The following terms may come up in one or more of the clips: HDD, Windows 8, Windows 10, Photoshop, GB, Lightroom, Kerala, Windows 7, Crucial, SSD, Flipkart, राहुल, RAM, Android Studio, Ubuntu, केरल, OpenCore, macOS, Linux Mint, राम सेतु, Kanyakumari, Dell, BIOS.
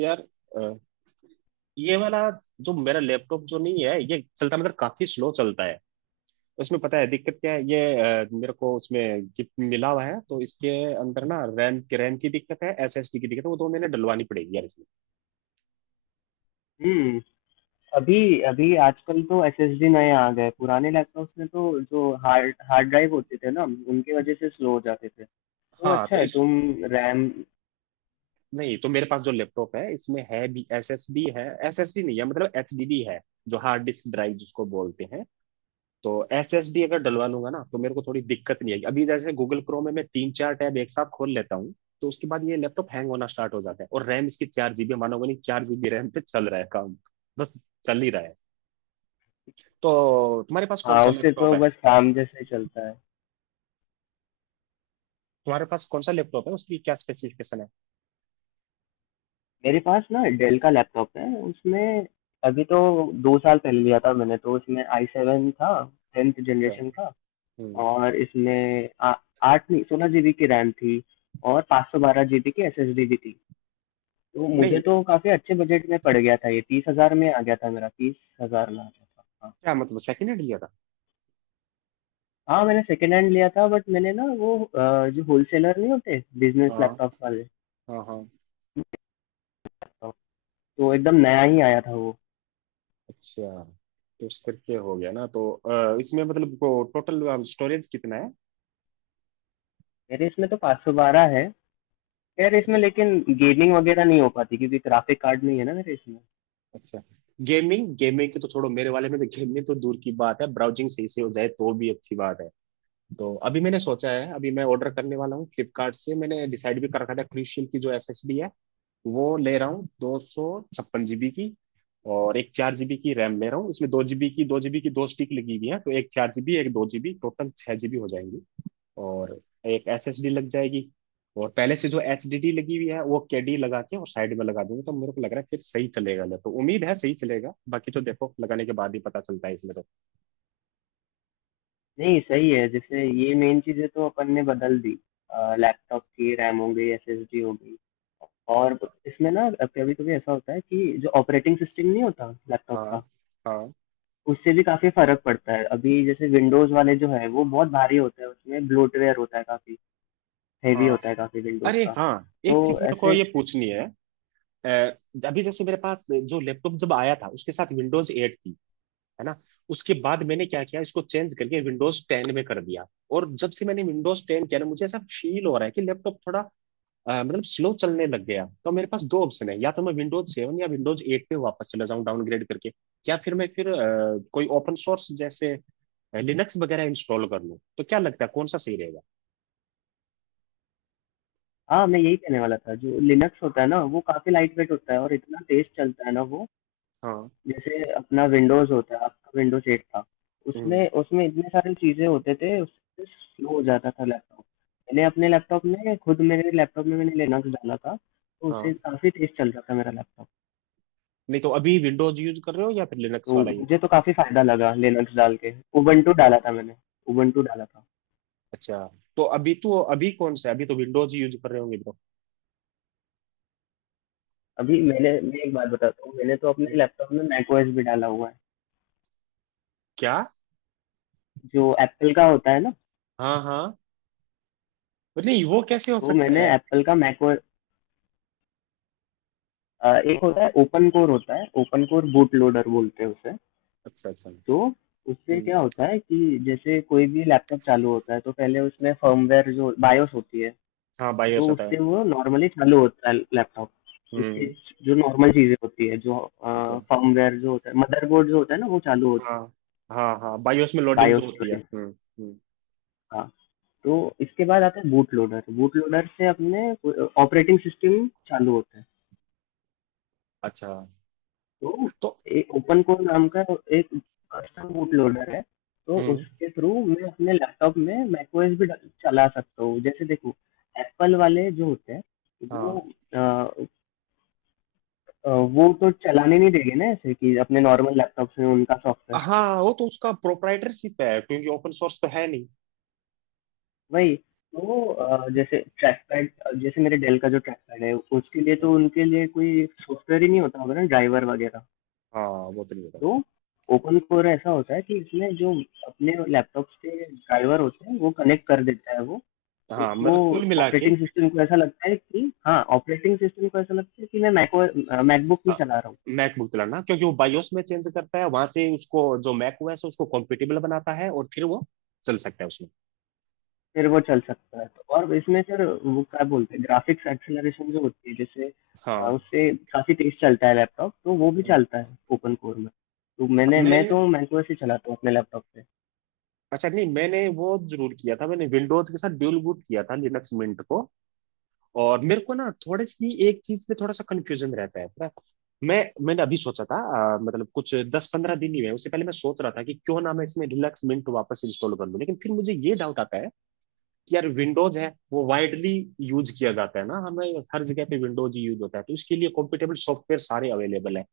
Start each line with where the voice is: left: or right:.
right: यार, अ, ये वाला जो मेरा लैपटॉप जो नहीं है ये चलता मतलब काफी स्लो चलता है। उसमें पता है दिक्कत क्या है? ये मेरे को उसमें गिफ्ट मिला हुआ है तो इसके अंदर ना रैम की दिक्कत है, एसएसडी की दिक्कत है। वो तो मैंने डलवानी पड़ेगी यार इसमें।
left: हुँ, अभी अभी आजकल तो एसएसडी नए आ गए, पुराने लैपटॉप्स में तो जो हार्ड हार्ड ड्राइव होते थे ना, उनकी वजह से स्लो हो जाते थे। तो
right: हाँ
left: अच्छा
right: तो
left: है
right: इस।
left: तुम। रैम।
right: नहीं तो मेरे पास जो लैपटॉप है इसमें है भी एसएसडी नहीं है मतलब एचडीडी है, जो हार्ड डिस्क ड्राइव जिसको बोलते हैं। तो एसएसडी अगर डलवा लूंगा ना तो मेरे को थोड़ी दिक्कत नहीं आएगी। अभी जैसे गूगल क्रोम में मैं तीन चार टैब एक साथ खोल लेता हूँ तो उसके बाद ये लैपटॉप हैंग होना स्टार्ट हो जाता है। और रैम इसकी 4 जीबी, मानोगे नहीं, 4 जीबी रैम पे चल रहा है काम। बस चल ही रहा है। तो
left: हाँ, उससे तो बस काम जैसे चलता है।
right: तुम्हारे पास कौन सा लैपटॉप है, उसकी क्या स्पेसिफिकेशन है?
left: मेरे पास ना डेल का लैपटॉप है, उसमें अभी तो 2 साल पहले लिया था मैंने तो उसमें आई सेवन था, 10th
right: अच्छा।
left: जनरेशन का।
right: हम्म।
left: और इसमें 8 नहीं 16 जीबी की रैम थी और 512 जीबी की एसएसडी भी थी। तो मुझे
right: नहीं,
left: तो काफ़ी अच्छे बजट में पड़ गया था ये, 30,000 में आ गया था मेरा, 30,000 में आ गया था। हाँ,
right: क्या मतलब सेकेंड हैंड लिया था?
left: हाँ मैंने सेकंड हैंड लिया था, बट मैंने ना वो जो होलसेलर नहीं होते बिजनेस
right: हाँ,
left: लैपटॉप वाले
right: हाँ, हाँ।
left: लैपटॉप, तो एकदम नया ही आया था वो।
right: अच्छा, तो उस करके हो गया ना। तो इसमें मतलब टोटल स्टोरेज कितना है?
left: मेरे इसमें तो 512 है, खैर इसमें लेकिन गेमिंग वगैरह नहीं हो पाती क्योंकि ग्राफिक कार्ड नहीं है ना मेरे इसमें।
right: अच्छा। गेमिंग, गेमिंग की तो छोड़ो, मेरे वाले में तो गेमिंग तो दूर की बात है, ब्राउजिंग सही से हो जाए तो भी अच्छी बात है। तो अभी मैंने सोचा है, अभी मैं ऑर्डर करने वाला हूँ फ्लिपकार्ट से। मैंने डिसाइड भी कर रखा था, क्रूशियल की जो एसएसडी है वो ले रहा हूँ, 256 जीबी की। और एक 4 जीबी की रैम ले रहा हूँ। इसमें दो जीबी की दो स्टिक लगी हुई है, तो एक 4 जीबी एक 2 जीबी टोटल 6 जीबी हो जाएंगी। और एक एसएसडी लग जाएगी। और पहले से जो एचडीडी लगी हुई है वो केडी लगा के और साइड में लगा दूंगा। तो मेरे को लग रहा है फिर सही चलेगा। ले तो उम्मीद है सही चलेगा, बाकी तो देखो लगाने के बाद ही पता चलता है इसमें तो।
left: नहीं सही है, जैसे ये मेन चीज़ें तो अपन ने बदल दी। लैपटॉप की रैम हो गई, एसएसडी हो गई। और इसमें ना कभी कभी ऐसा होता है कि जो ऑपरेटिंग सिस्टम नहीं होता लैपटॉप
right: हाँ,
left: का,
right: हाँ,
left: उससे भी काफ़ी फ़र्क पड़ता है। अभी जैसे विंडोज़ वाले जो है वो बहुत भारी होता है, उसमें ब्लोटवेयर होता है काफ़ी। हैवी
right: हाँ।
left: होता है काफ़ी विंडोज़
right: अरे
left: का
right: हाँ,
left: तो
right: एक चीज मेरे को
left: ऐसे।
right: ये पूछनी है। अ, अभी जैसे मेरे पास जो लैपटॉप जब आया था उसके साथ विंडोज 8 थी, है ना? उसके बाद मैंने क्या किया, इसको चेंज करके विंडोज 10 में कर दिया। और जब से मैंने विंडोज 10 किया ना, मुझे ऐसा फील हो रहा है कि लैपटॉप थोड़ा मतलब स्लो चलने लग गया। तो मेरे पास दो ऑप्शन है, या तो मैं विंडोज सेवन या विंडोज एट पे वापस चला जाऊं डाउनग्रेड करके, या फिर मैं कोई ओपन सोर्स जैसे लिनक्स वगैरह इंस्टॉल कर लूं। तो क्या लगता है, कौन सा सही रहेगा?
left: हाँ मैं यही कहने वाला था, जो लिनक्स होता है ना वो काफ़ी लाइट वेट होता है और इतना तेज़ चलता है ना वो।
right: हाँ।
left: जैसे अपना विंडोज़ होता है, आपका विंडोज़ एट था,
right: हम्म।
left: उसमें उसमें इतने सारी चीज़ें होते थे, उससे स्लो हो जाता था लैपटॉप। मैंने अपने लैपटॉप में खुद मेरे लैपटॉप में मैंने लिनक्स डाला था, तो
right: हाँ।
left: उससे काफ़ी तेज़ चल रहा था मेरा लैपटॉप।
right: नहीं तो अभी विंडोज यूज कर रहे हो या फिर लिनक्स
left: तो
right: वाला ये?
left: मुझे तो काफ़ी फ़ायदा लगा लिनक्स डाल के। उबंटू डाला था मैंने उबंटू डाला था
right: अच्छा, तो अभी कौन सा है, अभी तो विंडोज यूज कर रहे होंगे ब्रो।
left: अभी मैं एक बात बताता हूँ, मैंने तो अपने
right: हम्म,
left: लैपटॉप में मैकओएस भी डाला हुआ है,
right: क्या?
left: जो एप्पल का होता है ना।
right: हाँ, हाँ। नहीं, वो कैसे हो
left: तो
right: सकता
left: मैंने
right: है?
left: एप्पल का मैकओएस, एक होता है ओपन कोर, होता है ओपन कोर बूट लोडर बोलते हैं उसे।
right: अच्छा, अच्छा।
left: तो उससे
right: हम्म।
left: क्या होता है कि जैसे कोई भी लैपटॉप चालू होता है तो पहले उसमें फर्मवेयर जो बायोस होती है,
right: हाँ, बायोस
left: तो
right: होता है।
left: उससे वो नॉर्मली चालू होता है लैपटॉप। उसके
right: हम्म।
left: जो नॉर्मल चीज़ें होती है, जो
right: अच्छा।
left: फर्मवेयर जो होता है, मदरबोर्ड जो होता है ना वो चालू होता
right: हाँ। हाँ, हाँ, बायोस में
left: है
right: लोडिंग जो
left: बायोस
right: होती है।
left: वगैरह।
right: हम्म, हम्म।
left: हाँ। तो इसके बाद आता है बूट लोडर। बूट लोडर से अपने ऑपरेटिंग सिस्टम चालू होता है।
right: अच्छा।
left: तो
right: तो।
left: एक ओपन कोर नाम का एक कस्टम बूट लोडर है। तो
right: हम्म।
left: उसके थ्रू मैं अपने लैपटॉप में मैकओएस भी चला सकता हूँ। जैसे देखो एप्पल वाले जो होते हैं वो
right: हाँ,
left: अ, अ, वो तो चलाने नहीं देंगे ना, ऐसे कि अपने नॉर्मल लैपटॉप में उनका सॉफ्टवेयर।
right: हाँ, वो तो उसका प्रोप्राइटरशिप है क्योंकि ओपन सोर्स तो है नहीं।
left: वही तो जैसे ट्रैक पैड, जैसे मेरे डेल का जो ट्रैक पैड है, उसके लिए तो उनके लिए कोई सॉफ्टवेयर ही नहीं होता होगा ना, ड्राइवर वगैरह।
right: हाँ, वो तो नहीं
left: तो
right: होता।
left: ओपन कोर ऐसा होता है कि इसमें जो अपने लैपटॉप्स के ड्राइवर होते हैं वो कनेक्ट कर देता है वो।
right: हाँ,
left: तो
right: मतलब कुल मिला के
left: ऑपरेटिंग सिस्टम को ऐसा लगता है कि हाँ, ऑपरेटिंग सिस्टम को ऐसा लगता है कि मैं मैको मैकबुक में चला रहा हूँ।
right: मैकबुक दिलाना, क्योंकि वो बायोस में चेंज करता है, वहां से उसको जो मैक ओएस है उसको कॉम्पिटेबल बनाता है और फिर वो चल सकता है उसमें।
left: फिर वो चल सकता है। तो और इसमें सर वो क्या बोलते हैं ग्राफिक्स एक्सेलरेशन जो होती है, जैसे
right: हाँ।
left: उससे काफ़ी तेज चलता है लैपटॉप, तो वो भी
right: हम्म।
left: चलता है ओपन कोर में। तो मैं
right: मैंने
left: तो मैको से चलाता हूँ अपने लैपटॉप पे।
right: अच्छा, नहीं मैंने वो जरूर किया था, मैंने विंडोज के साथ ड्यूल बूट किया था लिनक्स मिंट को। और मेरे को ना थोड़ी सी एक चीज पे थोड़ा सा कंफ्यूजन रहता है, पता है? मैंने अभी सोचा था, मतलब कुछ 10-15 दिन ही हुए। उससे पहले मैं सोच रहा था कि क्यों ना मैं इसमें रिलैक्स मिंट वापस इंस्टॉल कर लूं। लेकिन फिर मुझे ये डाउट आता है कि यार विंडोज है वो वाइडली यूज किया जाता है ना, हमें हर जगह पे विंडोज ही यूज होता है, तो इसके लिए कॉम्पिटेबल सॉफ्टवेयर सारे अवेलेबल है।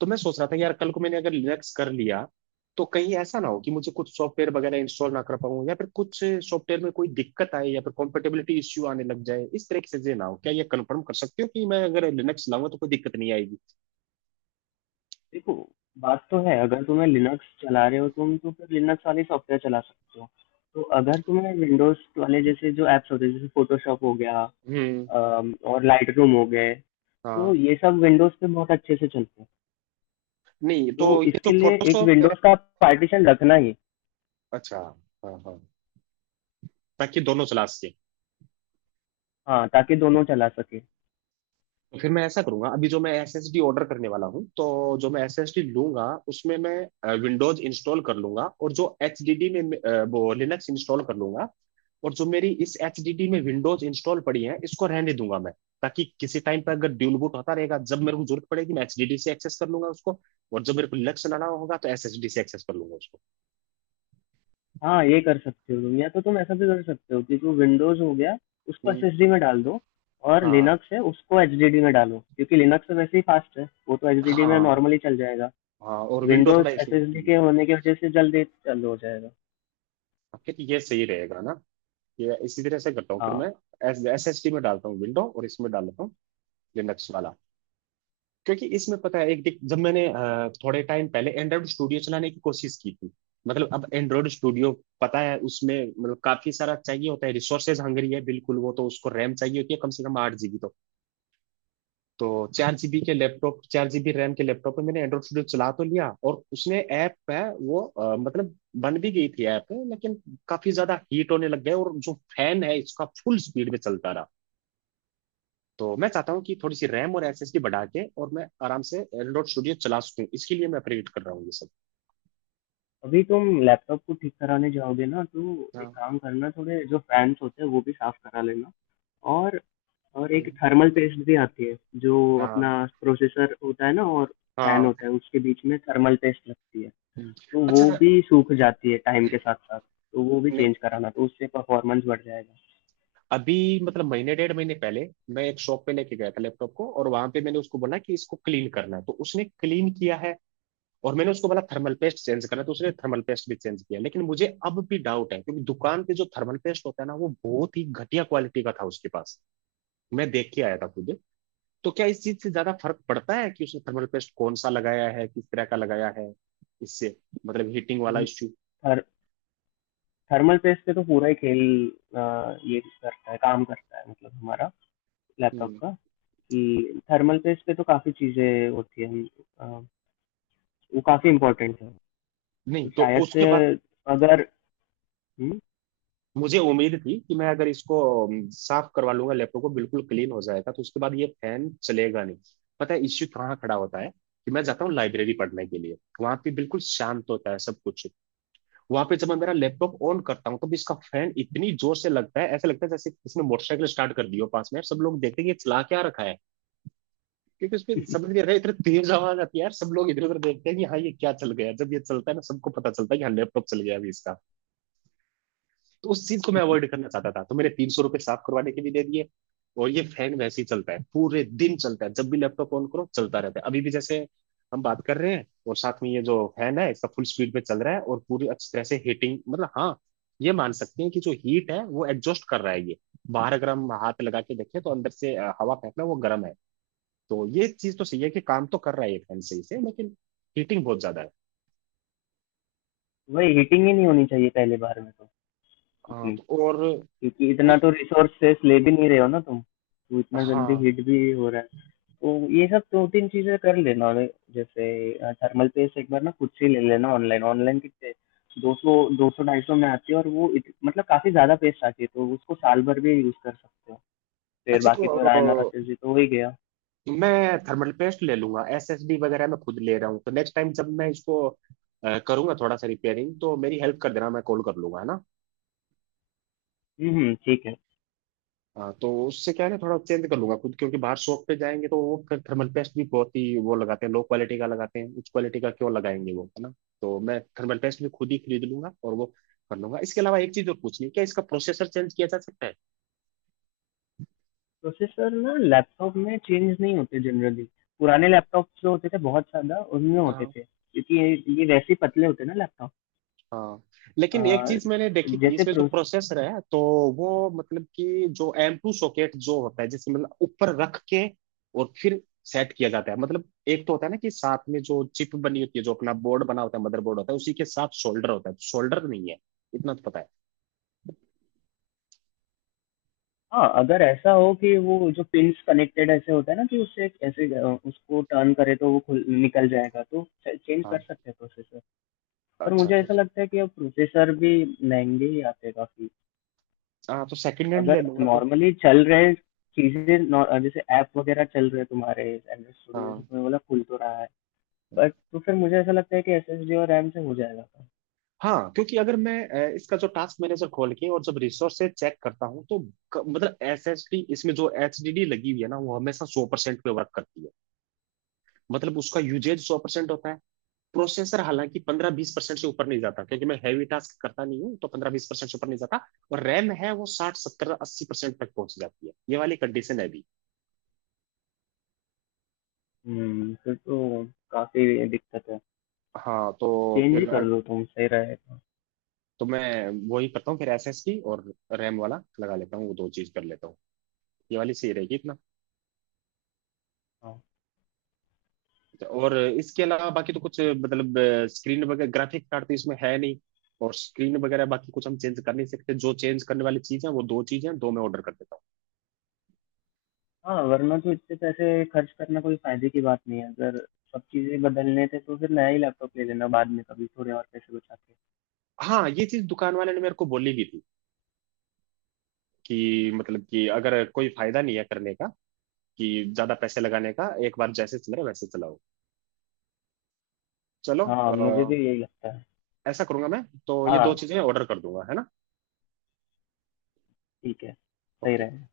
right: तो मैं सोच रहा था कि यार कल को मैंने अगर लिनक्स कर लिया तो कहीं ऐसा ना हो कि मुझे कुछ सॉफ्टवेयर वगैरह इंस्टॉल ना कर पाऊँ, या फिर कुछ सॉफ्टवेयर में कोई दिक्कत आए, या फिर कॉम्पेटेबिलिटी इश्यू आने लग जाए, इस तरह की चीजें ना हो। क्या ये कंफर्म कर सकते हो कि मैं अगर लिनक्स लाऊंगा तो कोई दिक्कत नहीं आएगी?
left: देखो, बात तो है, अगर तुम्हें लिनक्स चला रहे हो तुम तो फिर लिनक्स वाले सॉफ्टवेयर चला सकते हो। तो अगर तुम्हें विंडोज वाले जैसे जो एप्स होते हैं, जैसे फोटोशॉप हो गया,
right: हम्म।
left: और लाइट रूम हो गए, तो
right: हाँ।
left: ये सब विंडोज पे बहुत अच्छे से चलते हैं।
right: नहीं तो
left: तो
right: ये तो
left: इसके लिए एक
right: फोटोशॉप है।
left: विंडोज का पार्टीशन रखना ही।
right: अच्छा। हाँ, हाँ, ताकि दोनों चला सके।
left: हाँ, ताकि दोनों चला सके।
right: तो फिर मैं ऐसा करूंगा, अभी जो मैं एसएसडी ऑर्डर करने वाला हूँ तो जो मैं एसएसडी लूंगा उसमें मैं विंडोज इंस्टॉल कर लूंगा, और जो एचडीडी में मैं, वो लिनक्स इंस्टॉल कर लूंगा। और जो मेरी इस एच डी डी में विंडोज इंस्टॉल पड़ी है इसको रहने दूंगा मैं, ताकि किसी टाइम पर अगर ड्यूल बूट होता रहेगा, जब मेरे को जरूरत पड़ेगी मैं एचडीडी से एक्सेस कर लूंगा उसको, और जब मेरे को लिनक्स चलाना होगा तो एसएसडी से एक्सेस कर लूंगा उसको।
left: हाँ ये कर सकते हो तुम, या तो तुम ऐसा भी कर सकते हो कि जो विंडोज हो गया उसको
right: हम्म।
left: एसएसडी में डाल दो, और
right: हाँ,
left: लिनक्स है उसको एचडीडी में डालो, क्योंकि लिनक्स तो वैसे ही फास्ट है, वो तो एचडीडी में
right: हाँ,
left: नॉर्मली चल जाएगा।
right: हाँ। और विंडो थोड़ा
left: विंडोज़
right: इशू।
left: एसएसडी के होने की वजह से जल्दी चालू हो जाएगा।
right: फिर ये सही रहेगा ना, ये इसी तरह से करता हूँ फिर मैं,
left: हाँ,
right: एस एस डी में डालता हूँ विंडो और इसमें डालता हूँ लिनक्स वाला। क्योंकि इसमें पता है एक जब मैंने थोड़े टाइम पहले एंड्रॉइड स्टूडियो चलाने की कोशिश की थी, मतलब अब एंड्रॉइड स्टूडियो, पता है उसमें मतलब काफी सारा चाहिए होता है, रिसोर्सेज हंग्री है बिल्कुल वो तो, उसको रैम चाहिए होती है कम से कम 8 जीबी। तो 4 जीबी के लैपटॉप, 4 जीबी रैम के लैपटॉप में मैंने एंड्रॉइड स्टूडियो चला तो लिया और उसने ऐप है वो मतलब बन भी गई थी ऐप, लेकिन काफी ज्यादा हीट होने लग गए और जो फैन है इसका फुल स्पीड में चलता रहा। तो मैं चाहता हूँ कि थोड़ी सी रैम और एसएसडी बढ़ा के और मैं आराम से एंड्रॉइड स्टूडियो चला सकूँ, इसके लिए मैं अपग्रेड कर रहा हूँ ये सब।
left: अभी तुम लैपटॉप को ठीक कराने जाओगे ना, तो एक
right: हाँ।
left: काम करना, थोड़े जो फैन्स होते हैं वो भी साफ़ करा लेना। और और एक
right: हम्म।
left: थर्मल पेस्ट भी आती है, जो
right: हाँ,
left: अपना प्रोसेसर होता है ना और फैन
right: हाँ।
left: होता है, उसके बीच में थर्मल पेस्ट लगती है।
right: हम्म।
left: तो
right: अच्छा।
left: वो भी सूख जाती है टाइम के साथ साथ, तो वो भी
right: नहीं,
left: चेंज कराना, तो उससे परफॉर्मेंस बढ़ जाएगा।
right: अभी मतलब महीने डेढ़ महीने पहले मैं एक शॉप पे लेके गया था लैपटॉप को, और वहां पे मैंने उसको बोला कि इसको क्लीन करना है तो उसने क्लीन किया है। और मैंने उसको बोला थर्मल पेस्ट चेंज करना है तो उसने थर्मल पेस्ट भी चेंज किया, लेकिन मुझे अब भी डाउट है क्योंकि दुकान पे जो थर्मल पेस्ट होता है ना वो बहुत ही घटिया क्वालिटी का था उसके पास। मैं देख के आया था खुद। तो क्या इस चीज से ज्यादा फर्क पड़ता है कि उसने थर्मल पेस्ट कौन सा लगाया है, किस तरह का लगाया है, इससे मतलब हीटिंग वाला
left: हम्म,
right: इश्यू?
left: थर थर्मल पेस्ट से तो पूरा ही खेल ये करता है, काम करता है मतलब हमारा लैपटॉप
right: हम्म।
left: का, कि थर्मल पेस्ट पे तो काफ़ी चीज़ें होती हैं, अ, वो काफ़ी इम्पोर्टेंट है।
right: नहीं
left: तो
right: तो
left: शायद
right: उसके
left: से
right: बाद
left: अगर हम्म,
right: मुझे उम्मीद थी कि मैं अगर इसको साफ करवा लूंगा लैपटॉप को, बिल्कुल क्लीन हो जाएगा, तो उसके बाद ये फैन चलेगा नहीं। पता है इश्यू कहाँ खड़ा होता है, कि मैं जाता हूँ लाइब्रेरी पढ़ने के लिए, वहां पे बिल्कुल शांत होता है सब कुछ। वहां पे जब मैं मेरा लैपटॉप ऑन करता हूँ तब इसका फैन इतनी जोर से लगता है, ऐसा लगता है जैसे किसी ने मोटरसाइकिल स्टार्ट कर दी हो पास में, सब लोग देखते हैं कि ये चला क्या रखा है। क्योंकि उसमें समझ नहीं आ रहा है, इतना तेज आवाज आती है यार, सब लोग इधर उधर देखते हैं कि हाँ ये क्या चल गया। जब ये चलता है ना सबको पता चलता है कि हाँ लैपटॉप चल गया अभी इसका। तो उस चीज को मैं अवॉइड करना चाहता था, तो मैंने 300 रुपये साफ करवाने के भी दे दिए। और ये फैन वैसे ही चलता है, पूरे दिन चलता है, जब भी लैपटॉप ऑन करो चलता रहता है, अभी भी जैसे हम बात कर रहे हैं और साथ में ये जो फैन है इसका फुल स्पीड पे चल रहा है। और पूरी अच्छी तरह से हीटिंग, मतलब हाँ, ये मान सकते हैं कि जो हीट है वो एग्जॉस्ट कर रहा है ये बाहर। अगर हम हाथ लगा के देखें तो अंदर से हवा फेंकना वो गर्म है। तो ये चीज तो सही है कि काम तो कर रहा है ये फैन सही से, लेकिन हीटिंग बहुत ज्यादा है।
left: वही हीटिंग ही नहीं होनी चाहिए पहले बार में तो
right: हाँ,
left: उतनी,
right: तो और
left: क्योंकि इतना
right: उस।
left: तो रिसोर्सेस ले भी नहीं रहे हो ना तुम, तो इतना जल्दी
right: हाँ।
left: हीट भी हो रहा है। तो ये सब दो तीन चीज़ें कर लेना, और जैसे थर्मल पेस्ट एक बार ना खुद से ही ले लेना ऑनलाइन। ऑनलाइन कितने, दो सौ, दो सौ ढाई सौ में आती है, और वो मतलब काफ़ी ज़्यादा पेस्ट आती है, तो उसको साल भर भी यूज़ कर सकते हो। फिर
right: अच्छा, तो
left: बाकी तो रायना और आशीष
right: अ,
left: जी तो हो ही गया।
right: मैं थर्मल पेस्ट ले लूंगा, एसएसडी वगैरह मैं खुद ले रहा हूँ, तो नेक्स्ट टाइम जब मैं इसको करूंगा थोड़ा सा रिपेयरिंग, तो मेरी हेल्प कर देना, मैं कॉल कर लूंगा, है ना?
left: ठीक है।
right: हाँ, तो उससे क्या है ना, थोड़ा चेंज कर लूंगा खुद, क्योंकि बाहर शॉप पे जाएंगे तो वो थर्मल पेस्ट भी बहुत ही वो लगाते हैं, लो क्वालिटी का लगाते हैं, उच्च क्वालिटी का क्यों लगाएंगे वो, है ना? तो मैं थर्मल पेस्ट भी खुद ही खरीद लूंगा और वो कर लूंगा। इसके अलावा एक चीज और पूछनी है, क्या इसका प्रोसेसर चेंज किया जा सकता
left: प्रोसेसर ना लैपटॉप में चेंज नहीं होते जनरली। पुराने लैपटॉप जो होते थे बहुत ज़्यादा उनमें होते
right: है?
left: थे, क्योंकि ये वैसे ही पतले होते हैं ना लैपटॉप।
right: हाँ, लेकिन एक चीज मैंने देखी थी,
left: जैसे
right: इसमें जो
left: प्रोस।
right: प्रोसेसर है, तो वो मतलब कि जो एम टू सॉकेट जो होता है, जिसे मतलब ऊपर रख के और फिर सेट किया जाता है, मतलब एक तो होता है ना कि साथ में जो चिप बनी होती है, जो अपना बोर्ड बना होता है, मदरबोर्ड होता है उसी के साथ शोल्डर होता है, शोल्डर नहीं है, इतना तो पता है।
left: हाँ अगर ऐसा हो कि वो जो पिन्स कनेक्टेड ऐसे होता है ना कि उससे एक ऐसे उसको टर्न करे तो वो खुल निकल जाएगा, तो चेंज कर
right: हाँ।
left: सकते हैं प्रोसेसर। पर
right: अच्छा।
left: मुझे
right: तो
left: ऐसा लगता है कि अब प्रोसेसर भी महंगे ही आते हैं काफ़ी।
right: हाँ, तो सेकंड हैंड ले
left: अगर
right: लूंगा तो।
left: नॉर्मली चल रहे चीजें जैसे ऐप वगैरह चल रहे तुम्हारे, एंड्रॉइड स्टूडियो जैसे
right: हाँ,
left: तुमने बोला खुल तो रहा है, बट तो फिर मुझे ऐसा लगता है कि एसएसडी और रैम से हो जाएगा काम।
right: हाँ। क्योंकि अगर मैं इसका जो टास्क मैनेजर खोल के और जब रिसोर्सेज चेक करता हूँ तो मतलब एस एस डी, इसमें जो एच डी डी लगी हुई है ना वो हमेशा 100% पे वर्क करती है, मतलब उसका यूजेज 100% होता है। प्रोसेसर हालांकि 15-20% से ऊपर नहीं जाता, क्योंकि मैं हैवी टास्क करता नहीं हूँ, तो 15-20% से ऊपर नहीं जाता। और रैम है वो साठ सत्तर अस्सी परसेंट तक पहुंच जाती है, ये वाली कंडीशन है अभी।
left: हम्म, फिर तो काफी दिक्कत है।
right: हाँ, तो
left: चेंज ही
right: फिर
left: कर लो तुम, सही रहेगा।
right: तो मैं वही करता हूँ, फिर एसएसडी और रैम वाला लगा लेता हूँ, वो दो चीज कर लेता हूँ, ये वाली सही रहेगी इतना।
left: हाँ।
right: और इसके अलावा बाकी तो कुछ मतलब स्क्रीन वगैरह, ग्राफिक कार्ड तो इसमें है नहीं, और स्क्रीन वगैरह बाकी कुछ हम चेंज कर नहीं सकते, जो चेंज करने वाली चीज है वो दो चीजें हैं, दो मैं ऑर्डर कर देता हूँ।
left: हाँ वरना तो इतने पैसे खर्च करना कोई फायदे की बात नहीं है, अगर सब चीजें बदलने थे तो फिर नया ही लैपटॉप ले लेना बाद में कभी थोड़े और पैसे बचा के।
right: हाँ, ये चीज दुकान वाले ने मेरे को बोली भी थी, कि मतलब कि अगर कोई फायदा नहीं है करने का, कि ज्यादा पैसे लगाने का, एक बार जैसे चल रहा है वैसे चलाओ। चलो,
left: हाँ मुझे भी यही लगता है।
right: ऐसा करूंगा मैं, तो ये दो
left: हाँ
right: चीजें ऑर्डर कर दूंगा, है ना?
left: ठीक है, सही
right: ओके।
left: रहेगा।